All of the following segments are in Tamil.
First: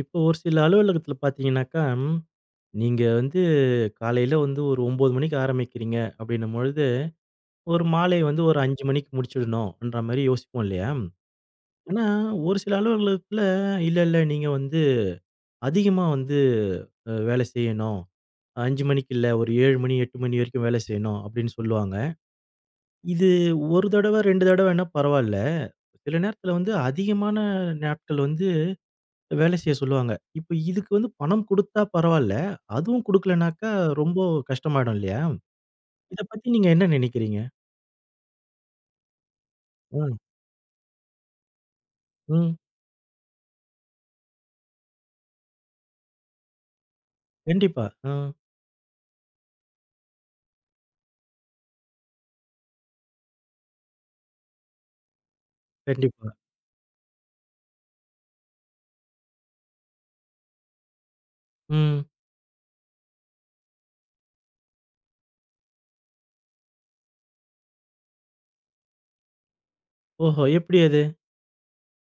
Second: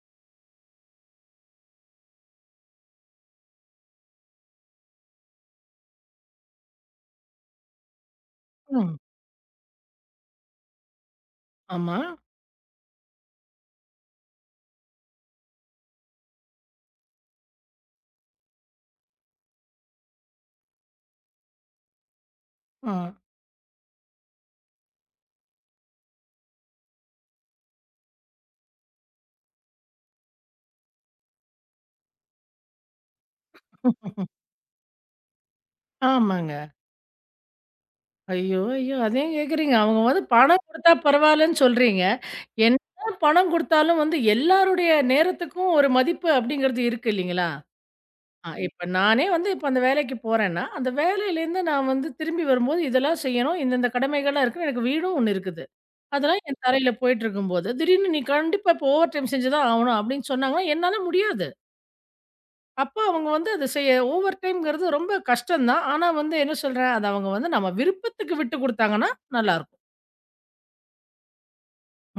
இப்போ ஒரு சில அலுவலகத்துல பார்த்தீங்கன்னாக்கா, நீங்க வந்து காலையில வந்து ஒரு 9 மணிக்கு ஆரம்பிக்கிறீங்க அப்படின்னும் பொழுது, ஒரு மாலை வந்து ஒரு 5 ம். மணிக்கு முடிச்சிடணும்ன்ற மாரி யோசிப்போம் இல்லையா? ஆமா. ஆனா ஒரு சில அலுவலகத்துல இல்ல நீங்க வந்து அதிகமா வந்து வேலை செய்யணும். 5 மணிக்கு இல்ல ஒரு 7 மணி, 8 மணி வரைக்கும் வேலை செய்யணும் அப்படின்னு சொல்லுவாங்க. ஆ. இது 1 தடவ, 2 தடவைன்னா பரவால்ல. சில நேரத்துல வந்து அதிகமான நாட்கள் வந்து வேலை செய்ய சொல்லுவாங்க. இப்ப இதுக்கு வந்து பணம் குடுத்தா பரவால்ல. அதுவும் குடுக்கலனாக்கா ரொம்ப கஷ்டமாயிடும் இல்லையா? இத பத்தி ஆமாங்க. நீங்க என்ன நினைக்கிறீங்க? ஐயோ! ஐயோ! அது ஏன் கேட்குறீங்க? அவங்க ம், வந்து பணம் குடுத்தா பரவாயில்லன்னு சொல்றீங்க. ம். என்னதான் பணம் குடுத்தாலும் வந்து எல்லாருடைய நேரத்துக்கும் ஒரு மதிப்பு அப்படிங்கிறது இருக்கு இல்லைங்களா? கண்டிப்பா. ஆ, ஆ, இப்ப நானே வந்து இப்ப அந்த வேலைக்கு போறேன்னா, அந்த வேலையிலேருந்து நான் வந்து திரும்பி வரும்போது இதெல்லாம் செய்யணும். இந்தந்த கடமைகள்லாம் இருக்கு. எனக்கு வீடும் ஒண்ணு இருக்குது. கண்டிப்பா. அதெல்லாம் என் தலையில போயிட்டுருக்கும்போது, திடீர்னு நீ கண்டிப்பா இப்ப ஓவர் டைம் செஞ்சு தான் ஆகணும் அப்படின்னு சொன்னாங்கன்னா, என்னால முடியாது. ம். அப்ப அவங்க வந்து அது செய்ய ஓவர் டைம்ங்கிறது ரொம்ப கஷ்டம் தான். ஆனா வந்து என்ன சொல்றேன், அத அவங்க வந்து நம்ம விருப்பத்துக்கு விட்டு குடுத்தாங்கன்னா நல்லாருக்கும். ஓஹோ! எப்படி அது?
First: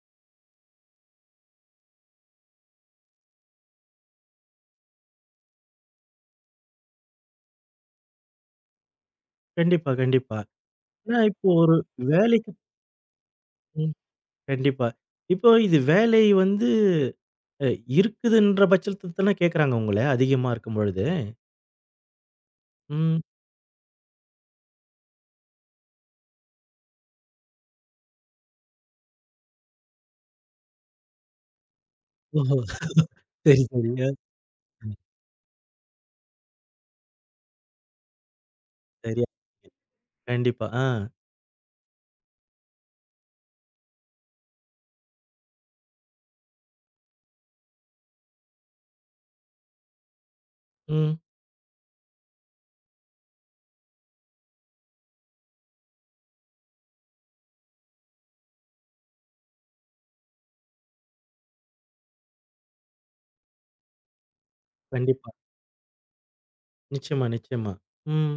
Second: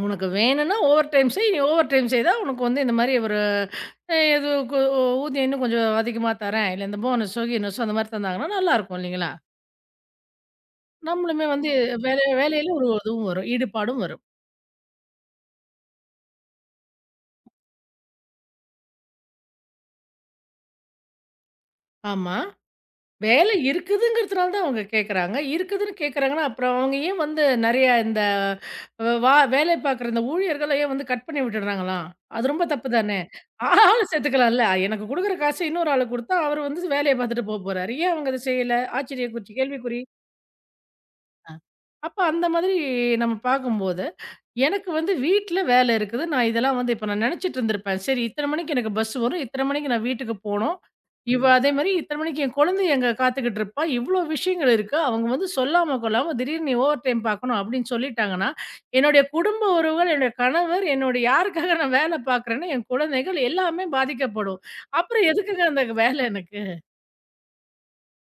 "உனக்கு வேணும்னா ஓவர் டைம் செய். நீ ஓவர் டைம் செய்தா உனக்கு வந்து இந்த மாரி ஒரு அ ஏதோ கு ஊதியம் இன்னும் கொஞ்சம் அதிகமா தரேன். இல்ல இந்த போனஸோ, கீனஸோ அந்த மாரி தந்தாங்கன்னா நல்லாருக்கும்." இல்லைங்களா? கண்டிப்பா, கண்டிப்பா. ஏன்னா நம்மளுமே இப்போ வந்து ஒரு வேலை வேலைக்கு வேலையில ஒரு இதுவும் வரும். ம். ஈடுபாடும் வரும். கண்டிப்பா. இப்போ இது வேலை வந்து அ இருக்குதுன்ற பட்சத்துல தான கேட்கறாங்க உங்கள, அதிகமா இருக்கும்பொழுது. ஆமா. ம். வேலை இருக்குதுங்கிறதுனால தான் அவங்க கேட்குறாங்க. இருக்குதுன்னு கேட்குறாங்கன்னா, அப்புறம் அவங்க ஏன் வந்து நெறையா இந்த வ வா வேலை பார்க்குற இந்த ஊழியர்கள ஏன் வந்து கட் பண்ணி விட்டுடுறாங்களாம்? அது ஓஹோ! ரொம்ப தப்பு தானே! சரி, சரி. ஆள அ சேர்த்துக்கலாம்ல. எனக்கு குடுக்குற காச இன்னொரு ஆளுக்கு குடுத்தா, அவரு வந்து வேலைய பார்த்துட்டு போறாரு. ஏன் அவங்க அத செய்யல? சரியா ஆச்சரியக்குறிச்சி கேள்விக்குறி. கண்டிப்பா. ஆ. அ. அப்ப அந்த மாதிரி நம்ம பார்க்கும்போது, எனக்கு வந்து வீட்ல வேலை இருக்குது. நான் இதெல்லாம் வந்து இப்ப நான் நெனச்சுட்டு இருந்திருப்பேன். சரி இத்தன மணிக்கு எனக்கு பஸ் வரும். இத்தன மணிக்கு நான் வீட்டுக்கு போணும். ம். இவ ம். அதே மாரி இத்தன மணிக்கு என் குழந்தை அங்க காத்துக்கிட்டு இருப்பா. இவ்ளோ விஷயங்கள் இருக்கு. அவங்க வந்து சொல்லாம கொள்ளாம திடீர்னு நீ ஓவர் டைம் பார்க்கணும் அப்படின்னு சொல்லிட்டாங்கன்னா, என்னுடைய குடும்ப உறவுகள், என்னுடைய கணவர், என்னுடைய யாருக்காக நான் வேலை பார்க்குறேனோ என் குழந்தைகள் எல்லாமே பாதிக்கப்படும். அப்புறம் கண்டிப்பா. எதுக்குங்க அந்த வேலை எனக்கு? நிச்சயமா, நிச்சயமா. ம்.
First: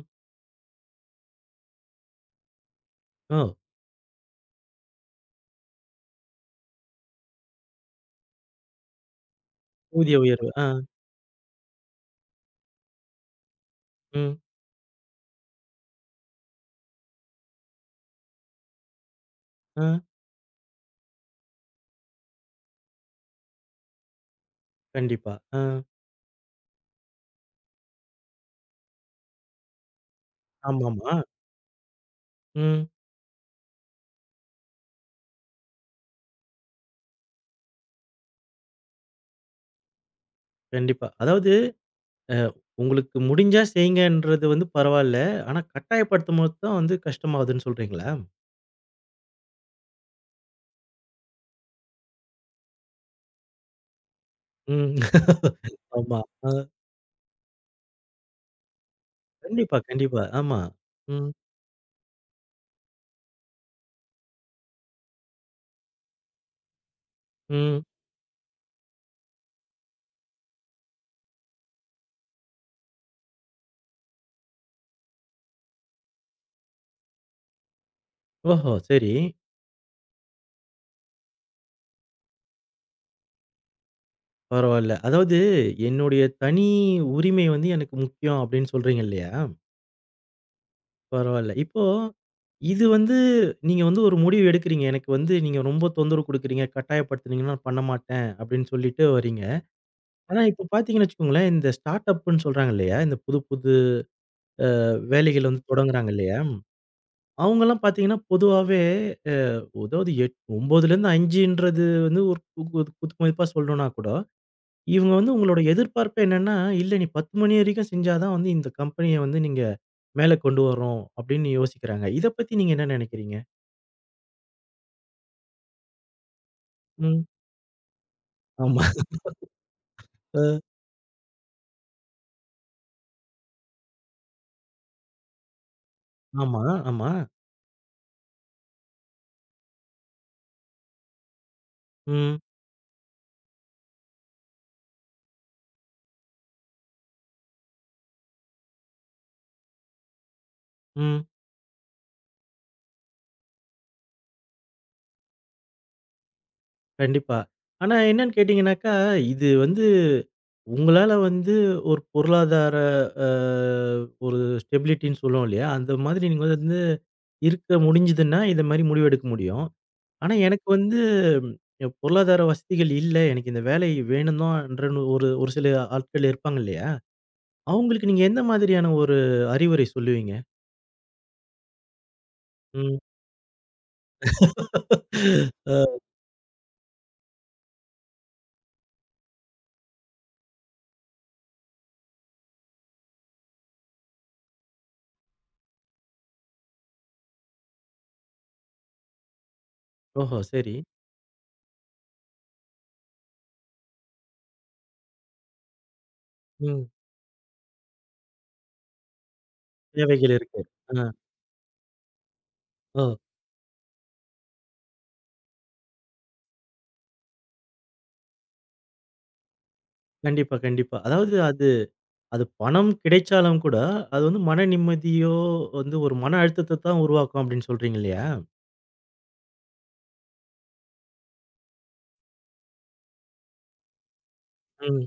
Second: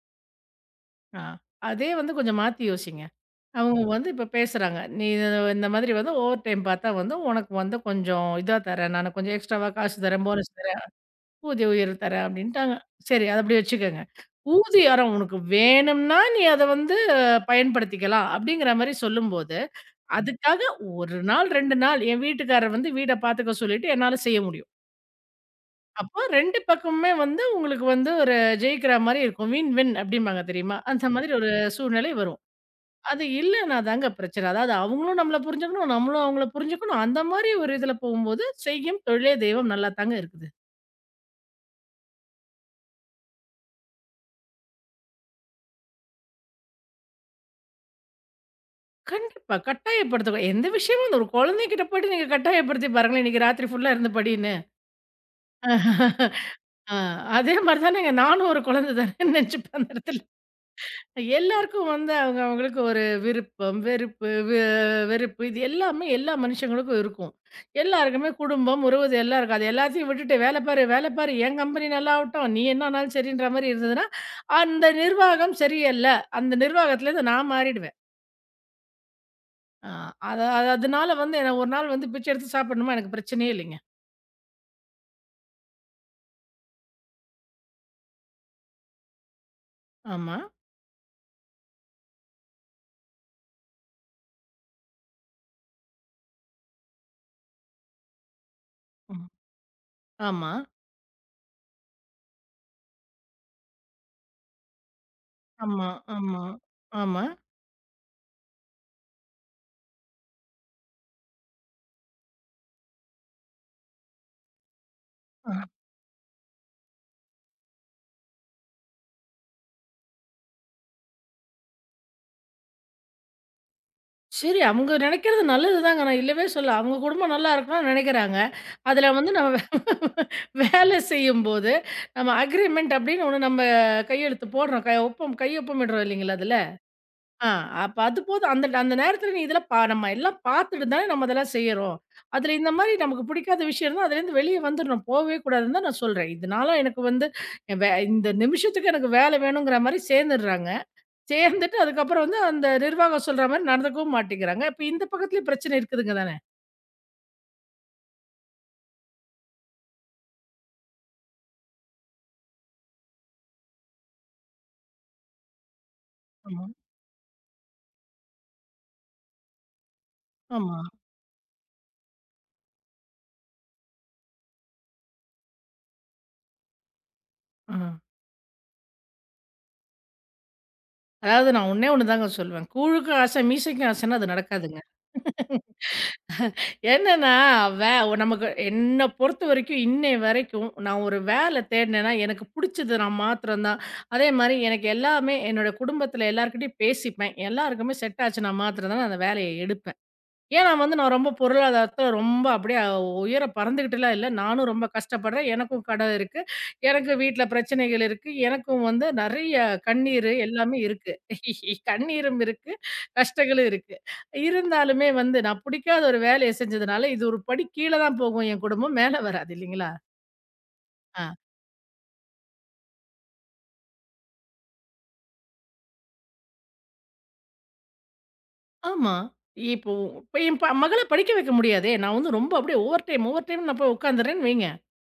ஆ. அதே வந்து கொஞ்சம் மாத்தி யோசிங்க. ஓ! அவங்க வந்து இப்ப பேசுறாங்க. "நீ இது இந்த மாதிரி வந்து ஓவர் டைம் பார்த்தா வந்து உனக்கு வந்து கொஞ்சம் இதா தரேன் நானு. கொஞ்சம் எக்ஸ்ட்ராவா காசு ஊதிய தரேன், உயர்வு. போனஸ் ஆ, தரேன், ஊதிய உயர்வு தரேன்" அப்படின்ட்டாங்க. சரி அத அப்படி வச்சுக்கங்க. ம், ஊதியாரம் உனக்கு வேணும்னா நீ அத வந்து பயன்படுத்திக்கலாம் அப்படிங்கிற மாரி சொல்லும்போது, ஆ, அதுக்காக 1 நாள் 2 நாள் என் வீட்டுக்காரர் வந்து வீட பார்த்துக்க சொல்லிட்டு என்னால செய்ய முடியும். கண்டிப்பா. ஆ, அப்போ 2 பக்கமுமே வந்து உங்களுக்கு வந்து ஒரு ஜெயிக்கிற மாரி இருக்கும். வின் வின் அப்படிம்பாங்க தெரியுமா? அந்த ஆமாமா. மாதிரி ஒரு சூழ்நிலை வரும். ம், அது இல்லன்னா தாங்க பிரச்சனை. அதாவது அவங்களும் நம்மள புரிஞ்சுக்கணும், நம்மளும் அவங்கள புரிஞ்சுக்கணும். அந்த மாரி ஒரு இதுல போம்போது, செய்யும் தொழிலே தெய்வம் நல்லா தாங்க இருக்குது. கண்டிப்பா. அதாவது அ உங்களுக்கு முடிஞ்சா செய்யுங்கன்றது வந்து பரவால்ல. ஆனா கட்டாயப்படுத்தும்போது தான் வந்து கஷ்டமாகுதுன்னு சொல்றீங்களா? கண்டிப்பா. கட்டாயப்படுத்தக்கூ எந்த விஷயமும் அந்த ஒரு குழந்தைகிட்ட போயிட்டு நீங்க கட்டாயப்படுத்தி பாருங்களேன், "இன்னைக்கு ராத்திரி ஃபுல்லா இருந்து படின்னு." ம். ஆமா. ஆ, ஆ, அதே மாரி தானேங்க நானும் ஒரு குழந்தை தானேன்னு நெனச்சுப்பேன் கண்டிப்பா, அந்த கண்டிப்பா. இடத்துல. ஆமா. ம், எல்லாருக்கும் வந்து அவங்க அவங்களுக்கு ஒரு விருப்பம், வெறுப்பு, வெறுப்பு இது எல்லாமே எல்லா மனுஷங்களுக்கும் இருக்கும். ம். எல்லாருக்குமே குடும்பம், உறவு எல்லாம் இருக்கும். அது எல்லாத்தையும் விட்டுட்டு வேலை பாரு, வேலை பாரு, என் கம்பெனி நல்லாவட்டும், நீ என்ன ஆனாலும் சரின்ற மாரி இருந்ததுன்னா, அந்த நிர்வாகம் சரியில்ல. அந்த நிர்வாகத்துலேருந்து நான் மாறிடுவேன். ஓஹோ! சரி. அ அத அத அதனால வந்து என்ன ஒரு நாள் வந்து பிச்சை எடுத்து சாப்பிடணுமா எனக்கு பிரச்சனையே இல்லைங்க. பரவால்ல. அதாவது என்னுடைய தனி உரிமை வந்து எனக்கு முக்கியம் அப்படின்னு சொல்றீங்க இல்லையா? ஆமா. பரவால்ல. இப்போ இது வந்து நீங்க வந்து ஒரு முடிவு எடுக்குறீங்க. எனக்கு வந்து நீங்க ரொம்ப தொந்தரவு குடுக்குறீங்க, கட்டாயப்படுத்துனீங்கன்னா நான் பண்ண மாட்டேன் அப்டின்னு சொல்லிட்டு ம். வரீங்க. ஆனா ஆமா, இப்போ பார்த்தீங்கன்னு வச்சுக்கோங்களேன், இந்த ஸ்டார்ட் அப்ன்னு சொல்றாங்க இல்லையா? இந்த புது புது வேலைகள் வந்து ஆமா, தொடங்குறாங்க இல்லையா? ஆமா, ஆமா. அவங்கலாம் பார்த்தீங்கன்னா பொதுவாவே அ அதாவது 9லேருந்து 5ன்றது வந்து ஒரு குத்து மதிப்பா சொல்லணும்னா கூட, இவங்க வந்து அ. உங்களோட எதிர்பார்ப்பு என்னன்னா, இல்ல நீ 10 மணி வரைக்கும் செஞ்சா தான் வந்து இந்த கம்பெனிய வந்து நீங்க மேல கொண்டு வரோம் அப்டின்னு யோசிக்கிறாங்க. இத பத்தி நீங்க என்ன நெனைக்கிறீங்க? சரி, அவங்க நெனைக்கிறது நல்லதுதாங்க. நான் இல்லவே சொல்லல. அவங்க ம். குடும்பம் நல்லா இருக்கணும்னு நெனைக்கிறாங்க. ஆமா, அதுல வந்து நம்ம வே- வேலை செய்யும்போது, நம்ம அக்ரீமெண்ட் அப்படின்னு ஒண்ணு நம்ம கையெழுத்து போடுறோம். க ஒப்பம் கையொப்பமிடுறோம் இல்லைங்களா அதுல? ஆமா, ஆமா. ஆ, அப்ப அது போதும். அந்த அந்த நேரத்துல நீ இதெல்லாம் நம்ம எல்லாம் பார்த்துட்டு தானே நம்ம இதெல்லாம் செய்றோம். ம், அதுல இந்த மாரி நமக்கு பிடிக்காத விஷயம் இருந்தா, அதுலேருந்து வெளிய வந்துரணும். போவே கூடாதுன்னு தான் நான் சொல்றேன். இதனால எனக்கு வந்து, இந்த நிமிஷத்துக்கு எனக்கு வேலை வேணுங்கிற மாரி சேர்ந்துடுறாங்க. ம். சேர்ந்துட்டு அதுக்கப்புறம் வந்து அந்த நிர்வாகம் சொல்ற மாரி நடந்துக்கவும் மாட்டேங்கிறாங்க. அப்ப இந்த பக்கத்துலயும் பிரச்சனை இருக்குதுங்க தானே? கண்டிப்பா. ஆனா என்னன்னு கேட்டீங்கன்னாக்கா, இது வந்து உங்களால வந்து ஒரு பொருளாதார அ ஒரு ஸ்டெபிலிட்டின்னு சொல்லுவோம் இல்லையா? அந்த மாதிரி நீங்க ஆமா, வந்து இருக்க முடிஞ்சதுன்னா, இந்த மாரி முடிவெடுக்க முடியும். ஆனா எனக்கு ஆமா. வந்து பொருளாதார வசதிகள் இல்ல. எனக்கு இந்த வேலை வேணும் தான்றன்னு ஒரு ஒரு சில ஆட்கள் இருப்பாங்க இல்லையா? ஆ. அவங்களுக்கு நீங்க எந்த மாதிரியான ஒரு அறிவுரை சொல்லுவீங்க? அதாவது நான் ஒண்ணே ஒண்ணு தாங்க சொல்லுவேன். ம். கூழுக்கும் ஆசை, மீசைக்கும் ஆசைன்னா அது நடக்காதுங்க. அ. என்னன்னா, வே நமக்கு என்ன பொறுத்த வரைக்கும் இன்னைய வரைக்கும் நான் ஒரு வேலை தேடினேன்னா, எனக்கு புடிச்சது நான் மாத்திரம் தான். அதே மாரி எனக்கு எல்லாமே என்னோட குடும்பத்துல எல்லார்கிட்டயும் பேசிப்பேன். எல்லாருக்குமே செட் ஆச்சுன்னா மாத்திரம் தான் நான் மாத்திரம்தான் அந்த வேலைய எடுப்பேன். ஓஹோ! ஏன்னா சரி. வந்து நான் ரொம்ப பொருளாதாரத்துல ரொம்ப அப்படியே உயர பறந்துக்கிட்டுலாம் இல்ல. நானும் ரொம்ப கஷ்டப்படுறேன். எனக்கும் கடன் இருக்கு. ம். எனக்கு வீட்ல பிரச்சனைகள் இருக்கு. எனக்கும் வந்து நெறைய கண்ணீரு தேவைகள் இருக்கு. எல்லாமே ஆ, இருக்கு. கண்ணீரும் இருக்கு. ஓ! கஷ்டங்களும் இருக்கு. இருந்தாலுமே வந்து நான் புடிக்காத ஒரு வேலைய செஞ்சதுனால, இது ஒரு படி கீழ தான் போகும் என் குடும்பம். மேல வராது இல்லைங்களா? கண்டிப்பா, கண்டிப்பா. ஆ. அதாவது அது அது பணம் கிடைச்சாலும் கூட, அது வந்து மன நிம்மதியோ வந்து ஒரு மன அழுத்தத்த தான் உருவாக்கும் அப்படின்னு சொல்றீங்க இல்லையா? ஆமா. இப்போ இப்ப என் மகள படிக்க வைக்க முடியாதே! நான் வந்து ரொம்ப அப்படியே ஓவர் டைம் ஓவர் டைம்னு நான் போய் உட்காந்துர்றேன்னு வைங்க. ம்,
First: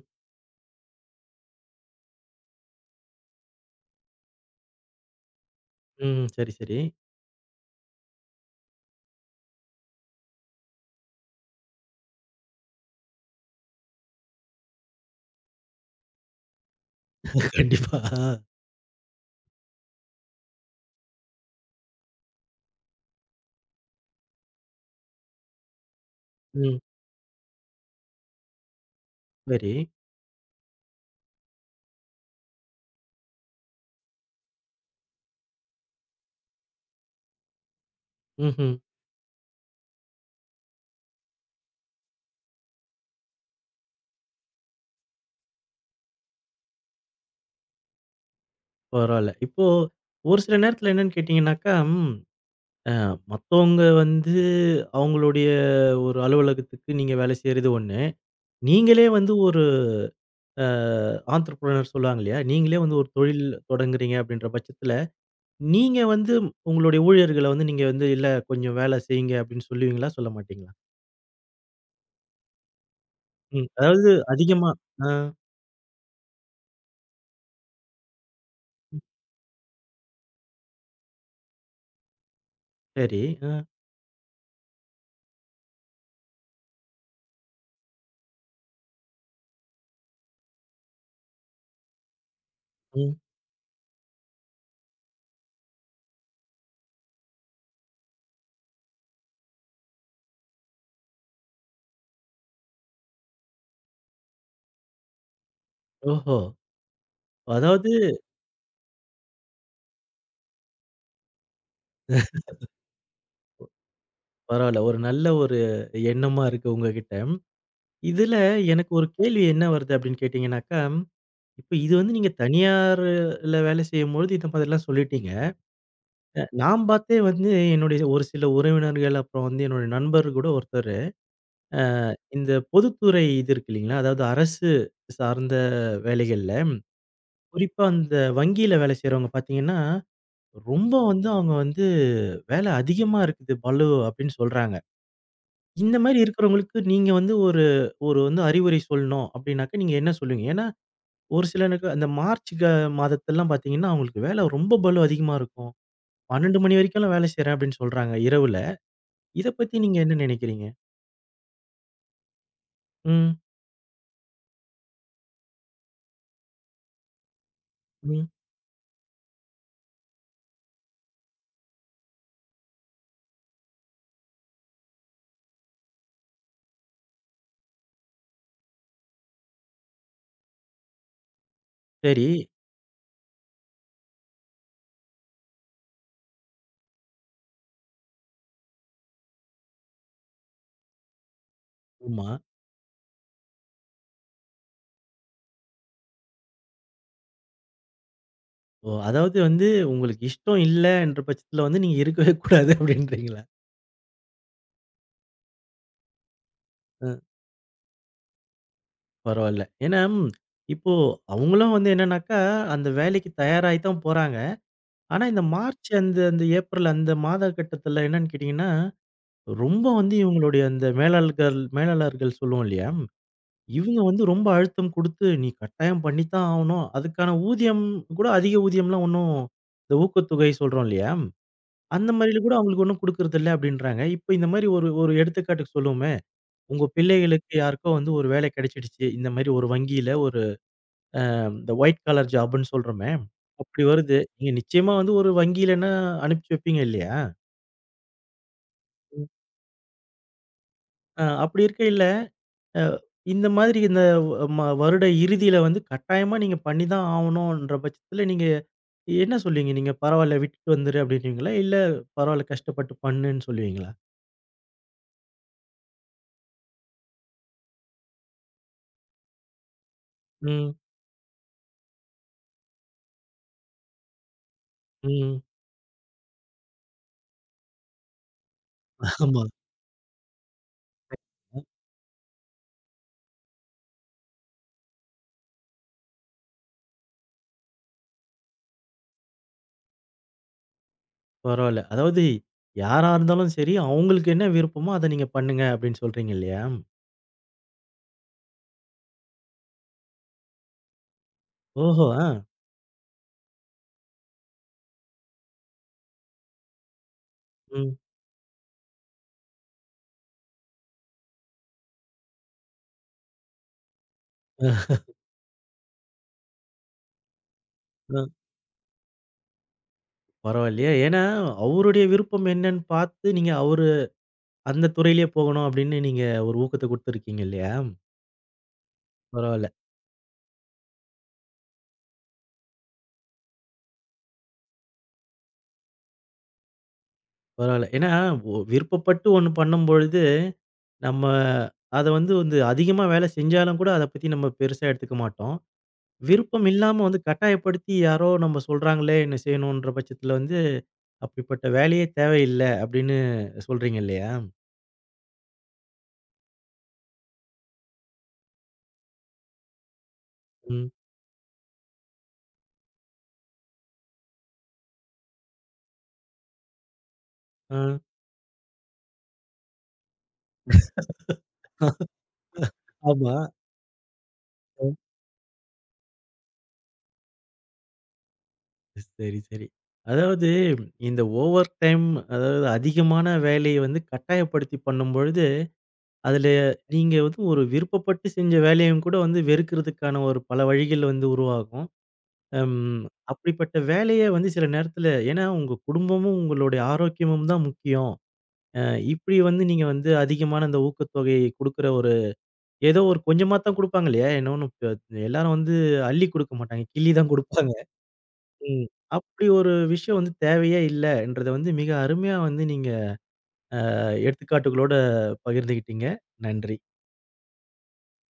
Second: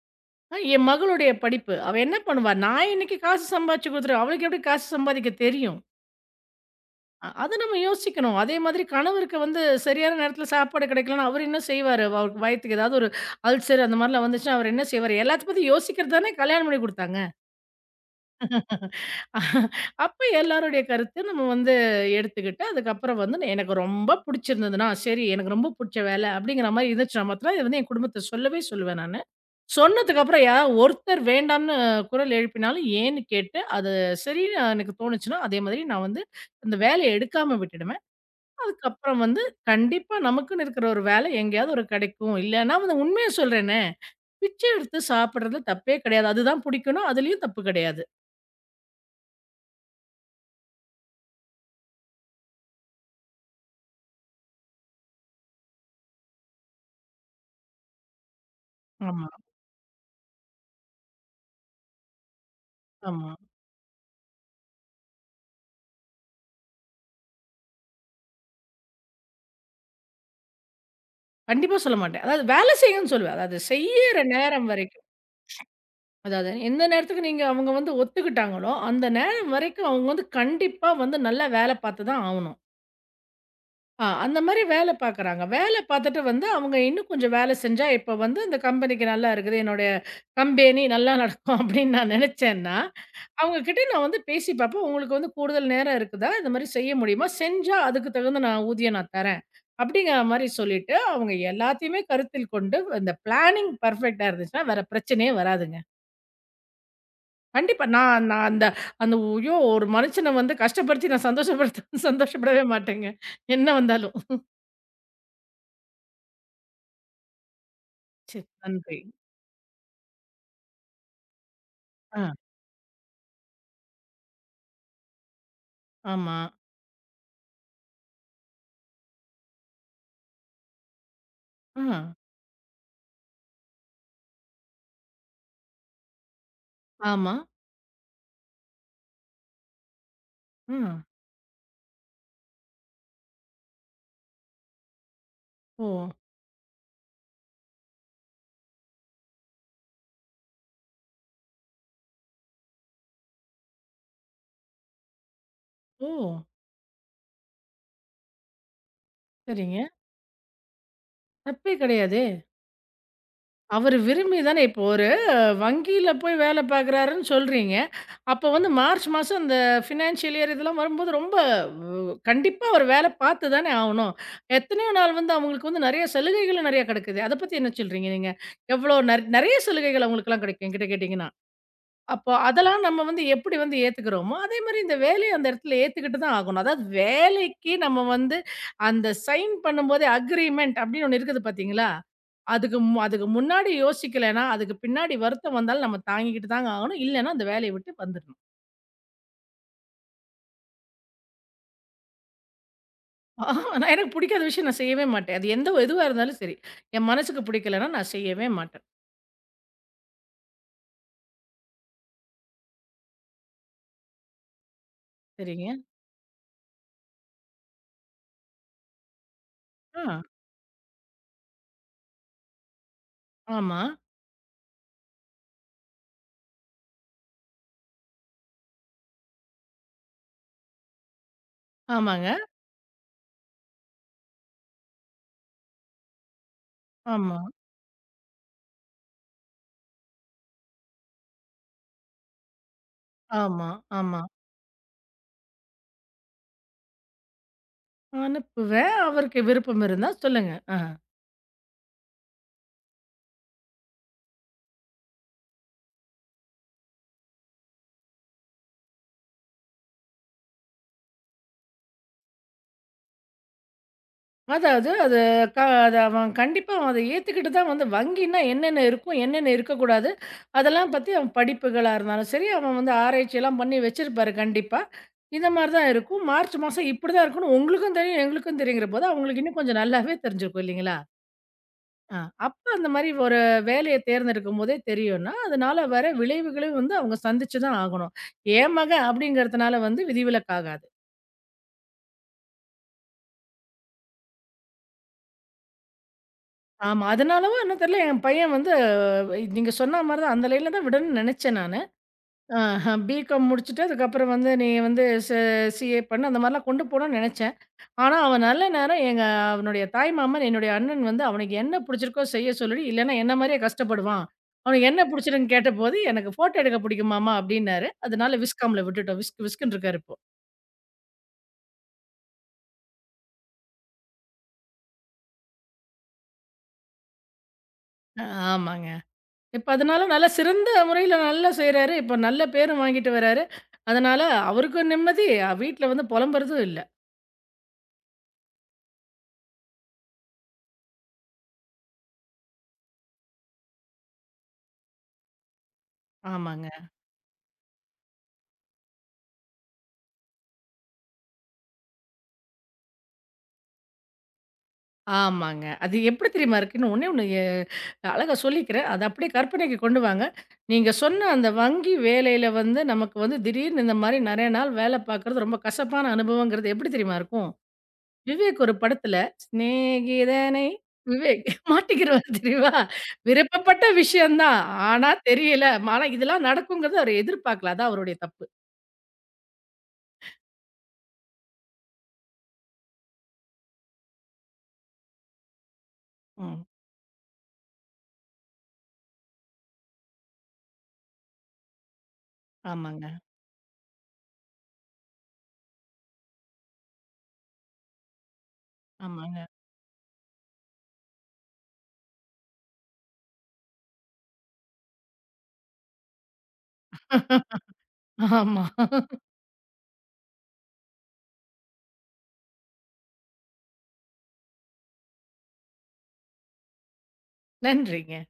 என் மகளுடைய படிப்பு. அவ என்ன பண்ணுவா? நான் இன்னைக்கு காசு சம்பாரிச்சு குடுத்துருவேன். அவளுக்கு எப்படி காசு சம்பாதிக்க தெரியும்? ம். சரி, சரி. அத நம்ம யோசிக்கணும். அதே மாதிரி கணவருக்கு வந்து சரியான நேரத்தில சாப்பாடு கிடைக்கலன்னா, அவரு என்ன செய்வாரு? அவருக்கு வயித்துக்கு ஏதாவது ஒரு அல்சர் அந்த மாரிலாம் வந்துச்சுன்னா, அவரு என்ன செய்வாரு? எல்லாத்த பத்தி யோசிக்கிறது தானே கல்யாணம் பண்ணி குடுத்தாங்க. கண்டிப்பா. ஆ. அப்ப எல்லாருடைய கருத்து நம்ம வந்து எடுத்துக்கிட்டு, அதுக்கப்புறம் வந்து நான் எனக்கு ரொம்ப புடிச்சிருந்ததுன்னா, சரி எனக்கு ரொம்ப புடிச்ச வேலை அப்படிங்கிற ம். மாரி இருந்துச்சுன்னா மாத்திரம், இத வந்து என் குடும்பத்த சொல்லவே சொல்லுவேன் நானு. சரி. சொன்னதுக்கப்புறம் யாராவது ஒருத்தர் வேண்டாம்னு குரல் எழுப்பினாலும் ஏன்னு கேட்டு, அது சரின்னு எனக்கு தோணுச்சுன்னா, அதே மாதிரி நான் வந்து அந்த வேலைய எடுக்காம விட்டுடுவேன். ம்ஹ்ம். அதுக்கப்புறம் வந்து கண்டிப்பா நமக்குன்னு இருக்கிற ஒரு வேலை எங்கேயாவது ஒரு கிடைக்கும். இல்லன்னா வந்து உண்மைய சொல்றேனே! பிச்சை எடுத்து சாப்பிடுறதுல தப்பே கிடையாது. அதுதான் புடிக்கணும், அதுலயும் தப்பு கிடையாது. பரவால்ல. இப்போ ஒரு சில நேரத்துல என்னன்னு கேட்டீங்கன்னாக்கா, ம் அ மத்தவங்க வந்து அவங்களுடைய ஒரு அலுவலகத்துக்கு நீங்க வேலை செய்றது ஒண்ணு. நீங்களே ஆமா, வந்து ஒரு அ ஆன்ட்ரப்ரனர் சொல்லுவாங்க இல்லையா? நீங்களே வந்து ஒரு ஆமா. தொழில் தொடங்குறீங்க அப்படின்ற பட்சத்துல நீங்க வந்து உங்களுடைய ஊழியர்கள வந்து நீங்க வந்து, "இல்ல கொஞ்சம் வேலை செய்யுங்க" அப்படின்னு சொல்லுவீங்களா? சொல்ல மாட்டீங்களா? கண்டிப்பா சொல்ல மாட்டேன். அதாவது வேலை செய்யுங்கன்னு சொல்லுவேன். அதாவது ம். அதாவது செய்யிற அதிகமா நேரம் வரைக்கும். ஆ அதாவது எந்த நேரத்துக்கு நீங்க அவங்க வந்து ஒத்துக்கிட்டாங்களோ, அந்த நேரம் வரைக்கும் அவங்க வந்து கண்டிப்பா வந்து நல்லா வேலை பார்த்து தான் ஆவணும். சரி. ஆ. ஆ, அந்த மாரி வேலை பார்க்குறாங்க. வேலை பார்த்துட்டு வந்து அவங்க இன்னும் கொஞ்சம் வேலை செஞ்சா, இப்ப வந்து இந்த கம்பெனிக்கு நல்லா இருக்குது. என்னுடைய கம்பெனி நல்லா நடக்கும் அப்படின்னு நான் நினைச்சேன்னா, ம். அவங்க கிட்ட நான் வந்து பேசி பார்ப்பேன். உங்களுக்கு வந்து கூடுதல் நேரம் இருக்குதா? இந்த மாரி செய்ய முடியுமா? செஞ்சா அதுக்கு தகுந்த நான் ஊதியம் நான் தரேன். அப்படிங்கிற மாரி சொல்லிட்டு, அவங்க எல்லாத்தையுமே கருத்தில் கொண்டு இந்த பிளானிங் பெர்ஃபெக்ட்டா இருந்துச்சுன்னா, வேற பிரச்சனையே வராதுங்க. ஓஹோ! கண்டிப்பா அதாவது நான் நான் அந்த அந்த ஐயோ! ஒரு மனுஷன வந்து கஷ்டப்படுத்தி நான் சந்தோஷப்படுத்த சந்தோஷப்படவே மாட்டேங்க. என்ன வந்தாலும். பரவால்ல. ஒரு நல்ல ஒரு எண்ணமா இருக்கு உங்ககிட்ட. இதுல சரி எனக்கு நன்றி. ஒரு கேள்வி என்ன வருது அப்படின்னு கேட்டீங்கன்னாக்கா, இப்ப இது வந்து நீங்க ஆ, தனியார்ல வேலை செய்யும்பொழுது இந்த மாதிரிலாம் சொல்லிட்டீங்க. ஆமா. நான் பார்த்தே வந்து என்னுடைய ஒரு சில உறவினர்கள், அப்புறம் வந்து என்னுடைய நண்பர் கூட ஒருத்தர் அ ஆ, இந்த பொதுத்துறை இது இருக்கு இல்லீங்களா? அதாவது அரசு சார்ந்த வேலைகள்ல, ஆமா. குறிப்பா அந்த வங்கியில வேலை செய்றவங்க பார்த்தீங்கன்னா, ஆ. ரொம்ப வந்து அவங்க வந்து "வேலை அதிகமா இருக்குது பளு" அப்படின்னு சொல்றாங்க. ஓ! இந்த மாரி இருக்கிறவங்களுக்கு நீங்க வந்து ஒரு ஒரு வந்து அறிவுரை சொல்லணும் அப்படின்னாக்க நீங்க என்ன சொல்லுவீங்க? ஏன்னா, ஒரு சிலருக்கு அந்த மார்ச் மாதத்தெல்லாம் பார்த்தீங்கன்னா, அவங்களுக்கு வேலை ரொம்ப பளு அதிகமா இருக்கும். ஓ! 12 மணி வரைக்கும்லாம் வேலை செய்றேன் அப்படின்னு சொல்றாங்க இரவுல. இத பத்தி சரிங்க. நீங்க என்ன நினைக்கிறீங்க? தப்பே கிடையாது. ம், அவரு விரும்பி தானே இப்போ ஒரு வங்கியில போய் வேலை பார்க்குறாருன்னு சொல்றீங்க. ம். அப்போ வந்து மார்ச் மாசம் இந்த ஃபினான்ஷியல் இயர் இதெல்லாம் வரும்போது ரொம்ப கண்டிப்பா ஒரு வேலை பார்த்து தானே ஆவணும். எத்தனையோ நாள் வந்து அவங்களுக்கு வந்து நெறைய சலுகைகளும் நெறைய கெடைக்குது. அத பத்தி என்ன சொல்றீங்க நீங்க? எவ்வளோ நெறைய சலுகைகள் அவங்களுக்கெல்லாம் கெடைக்கும் என்கிட்ட கேட்டீங்கன்னா? சரி. அப்போ அதெல்லாம் நம்ம வந்து எப்படி வந்து ஏத்துக்கிறோமோ, அதே மாரி இந்த வேலைய அந்த இடத்துல ஏத்துக்கிட்டு தான் ஆகணும். அதாவது வேலைக்கு நம்ம வந்து அந்த சைன் பண்ணும்போதே அக்ரீமெண்ட் அப்படின்னு ஒண்ணு இருக்குது பார்த்தீங்களா? ஆமா. அதுக்கு முன்னாடி யோசிக்கலன்னா, அதுக்கு பின்னாடி வருத்தம் வந்தாலும் நம்ம தாங்கிக்கிட்டு தாங்க ஆகணும். இல்லன்னா அந்த வேலைய விட்டு வந்துரணும். ஓ! அதாவது வந்து உங்களுக்கு இஷ்டம் இல்லன்ற பட்சத்துல வந்து நீங்க இருக்கவே கூடாது அப்டின்றீங்களா? நான் எனக்கு பிடிக்காத விஷயம் நான் செய்யவே மாட்டேன். அது எந்த எதுவா இருந்தாலும் சரி. அ என் மனசுக்கு பிடிக்கலன்னா நான் செய்யவே மாட்டேன். பரவால்ல. ஏன்னா, இப்போ அவங்களும் வந்து என்னன்னாக்கா, அந்த வேலைக்கு தயாராகி தான் போறாங்க. ஆனா இந்த சரிங்க. மார்ச் அந்த அந்த ஏப்ரல் அந்த மாத கட்டத்துல என்னன்னு கேட்டீங்கன்னா, ரொம்ப ஆ. வந்து இவங்களுடைய அந்த மேலாள்கள் மேலாளர்கள் சொல்லுவோம் இல்லையா? ஆமா. இவங்க வந்து ரொம்ப அழுத்தம் குடுத்து, "நீ கட்டாயம் பண்ணித்தான் ஆவணும்." அதுக்கான ஊதியம் கூட அதிக ஊதியம்லாம் ஒண்ணும் இந்த ஊக்கத்தொகை சொல்றோம் இல்லையா? அந்த ஆமாங்க. மாரில கூட அவங்களுக்கு ஒண்ணும் குடுக்குறதில்ல அப்டின்றாங்க. இப்ப இந்த மாரி ஒரு ஒரு எடுத்துக்காட்டுக்கு சொல்லுவோமே, உங்க ஆமா. பிள்ளைகளுக்கு யாருக்கோ வந்து ஒரு வேலை கிடைச்சிடுச்சு. இந்த மாரி ஒரு வங்கியில ஒரு இந்த ஒயிட் காலர் ஜாப்ன்னு சொல்றோமே, ஆமா. அப்படி வருது. ஆமா. நீங்க நிச்சயமா வந்து ஒரு வங்கியிலன்னா அனுப்பிச்சு வைப்பீங்க இல்லையா? அனுப்புவேன். ம். அவருக்கு விருப்பம் இருந்தா சொல்லுங்க. ஆ. அ அப்படி இருக்கையில, அ இந்த மாதிரி இந்த வ- ம வருட இறுதியில வந்து கட்டாயமா நீங்க பண்ணி தான் ஆவணுன்ற பட்சத்தில நீங்க என்ன சொல்லுவீங்க? நீங்க பரவால்ல விட்டுட்டு வந்துரு அப்படின்னுவீங்களா? இல்ல பரவால்ல கஷ்டப்பட்டு பண்ணுன்னு சொல்லுவீங்களா? அதாவது அது க அது அவன் கண்டிப்பா அத ஏத்துக்கிட்டு தான் வந்து வங்கின்னா என்னென்ன இருக்கும், என்னென்ன இருக்கக்கூடாது, ம். அதெல்லாம் பத்தி அவன் படிப்புகளா இருந்தாலும் சரி, அவன் வந்து ஆராய்ச்சியெல்லாம் பண்ணி வச்சிருப்பாரு கண்டிப்பா. ம். இந்த மாரி தான் இருக்கும். மார்ச் மாசம் இப்படி தான் இருக்கும்னு உங்களுக்கும் தெரியும், எங்களுக்கும் தெரியுங்கிற போது, ஆமா. அவங்களுக்கு இன்னும் கொஞ்சம் நல்லாவே தெரிஞ்சிருக்கும் இல்லைங்களா? ஆ, அப்ப அந்த மாரி ஒரு வேலைய தேர்ந்தெடுக்கும்போதே தெரியும்னா, அதனால வர விளைவுகளையும் வந்து அவங்க சந்திச்சு தான் ஆகணும். என் மகன் அப்படிங்கிறதுனால வந்து விதிவிலக்கு ஆகாது. பரவால்ல. அதாவது யாரா இருந்தாலும் சரி, அவங்களுக்கு என்ன விருப்பமோ அத நீங்க பண்ணுங்க அப்படின்னு சொல்றீங்க இல்லையா? ஆமா. அதனாலவோ என்னவோ தெரியல, என் பையன் வந்து நீங்க சொன்ன மாரி தான் அந்த லைன்ல தான் விடணும்னு நெனச்சேன் நானு. ஓஹோ! ஆ. ஆஹ பிகாம் முடிச்சுட்டு அதுக்கப்புறம் வந்து நீ வந்து சிஏ பண்ணு அந்த மாரிலாம் கொண்டு போணும்னு நெனச்சேன். ம். ஆனா அவன் நல்ல நேரம் எங்க அவனுடைய தாய் மாமன், என்னுடைய அண்ணன் வந்து அவனுக்கு என்ன புடிச்சிருக்கோ செய்ய சொல்லி, இல்லன்னா என்ன மாரியே கஷ்டப்படுவான். அவனுக்கு என்ன புடிச்சிருக்குன்னு கேட்டபோது, எனக்கு ஃபோட்டோ எடுக்க புடிக்கும் மாமா அப்டின்னாரு. அ அதனால விஸ்காம்ல விட்டுட்டோம். விஸ்க்ன்னு இருக்காரு இப்போ. பரவாயில்லையே! ஏன்னா அவருடைய விருப்பம் என்னன்னு பார்த்து நீங்க அவரு அந்த துறையிலேயே போகணும் அப்படின்னு நீங்க ஒரு ஊக்கத்த குடுத்துருக்கீங்க இல்லையா? ஆமாங்க. பரவால்ல, இப்ப அதனால நல்ல சிறந்த முறையில நல்லா செய்றாரு. இப்ப நல்ல பேரும் வாங்கிட்டு வராரு. அதனால அவருக்கும் நிம்மதி, வீட்ல வந்து புலம்புறதும் இல்ல. பரவால்ல. ஏன்னா விருப்பப்பட்டு ஒண்ணு பண்ணும்பொழுது, நம்ம அத வந்து வந்து அதிகமா வேலை செஞ்சாலும் கூட அத பத்தி நம்ம பெருசா எடுத்துக்க மாட்டோம். விருப்பம் ஆமாங்க, இல்லாம வந்து கட்டாயப்படுத்தி யாரோ நம்ம சொல்றாங்களே என்ன செய்யணுன்ற பட்சத்துல வந்து அப்படிப்பட்ட வேலையே தேவையில்ல அப்படின்னு சொல்றீங்க இல்லையா? ஆமாங்க. அது எப்படி தெரியுமா இருக்குன்னு ஒண்ணே ஒண்ணு அழகா சொல்லிக்கிறேன். அத அப்படியே கற்பனைக்கு கொண்டு வாங்க. ம். நீங்க சொன்ன அந்த வங்கி வேலையில வந்து நமக்கு வந்து திடீர்னு இந்த மாரி நெறைய நாள் வேலை பார்க்கறது ரொம்ப கசப்பான அனுபவங்கிறது எப்படி தெரியுமா இருக்கும்? ஆ. விவேக் ஒரு படத்துல, சிநேகிதனை விவேக் மாட்டிக்கிருவாரு தெரியுமா? ஆமா. விருப்பப்பட்ட விஷயம் தான். அ. ஆனா தெரியல. ஆனா இதெல்லாம் நடக்குங்கிறத அவரு எதிர்பார்க்கல. அதான் அவருடைய தப்பு. சரி, சரி. அதாவது இந்த ஓவர் டைம் அதாவது அதிகமான வேலைய வந்து கட்டாயப்படுத்தி பண்ணும்பொழுது, அதில ம். நீங்க வந்து ஒரு விருப்பப்பட்டு செஞ்ச வேலையும் கூட வந்து வெறுக்கிறதுக்கான ஒரு பல வழிகள் வந்து உருவாகும். அம் ஆமாங்க, அப்படிப்பட்ட வேலைய வந்து சில நேரத்தில ஏன்னா உங்க குடும்பமும், உங்களுடைய ஆரோக்கியமும் தான் முக்கியம். அ இப்படி ஆமாங்க. வந்து நீங்க வந்து அதிகமான அந்த ஊக்கத்தொகை குடுக்குற ஒரு ஏதோ ஒரு கொஞ்சமா தான் குடுப்பாங்க இல்லையா? இன்னொன்னு ப எல்லாரும் வந்து அள்ளி குடுக்க மாட்டாங்க. கிள்ளி தான் குடுப்பாங்க. ஆமா. ம். அப்படி ஒரு விஷயம் வந்து தேவையே இல்லன்றத வந்து மிக அருமையா வந்து நீங்க எடுத்துக்காட்டுகளோட பகிர்ந்துகிட்டீங்க. நன்றி. நன்றிங்க.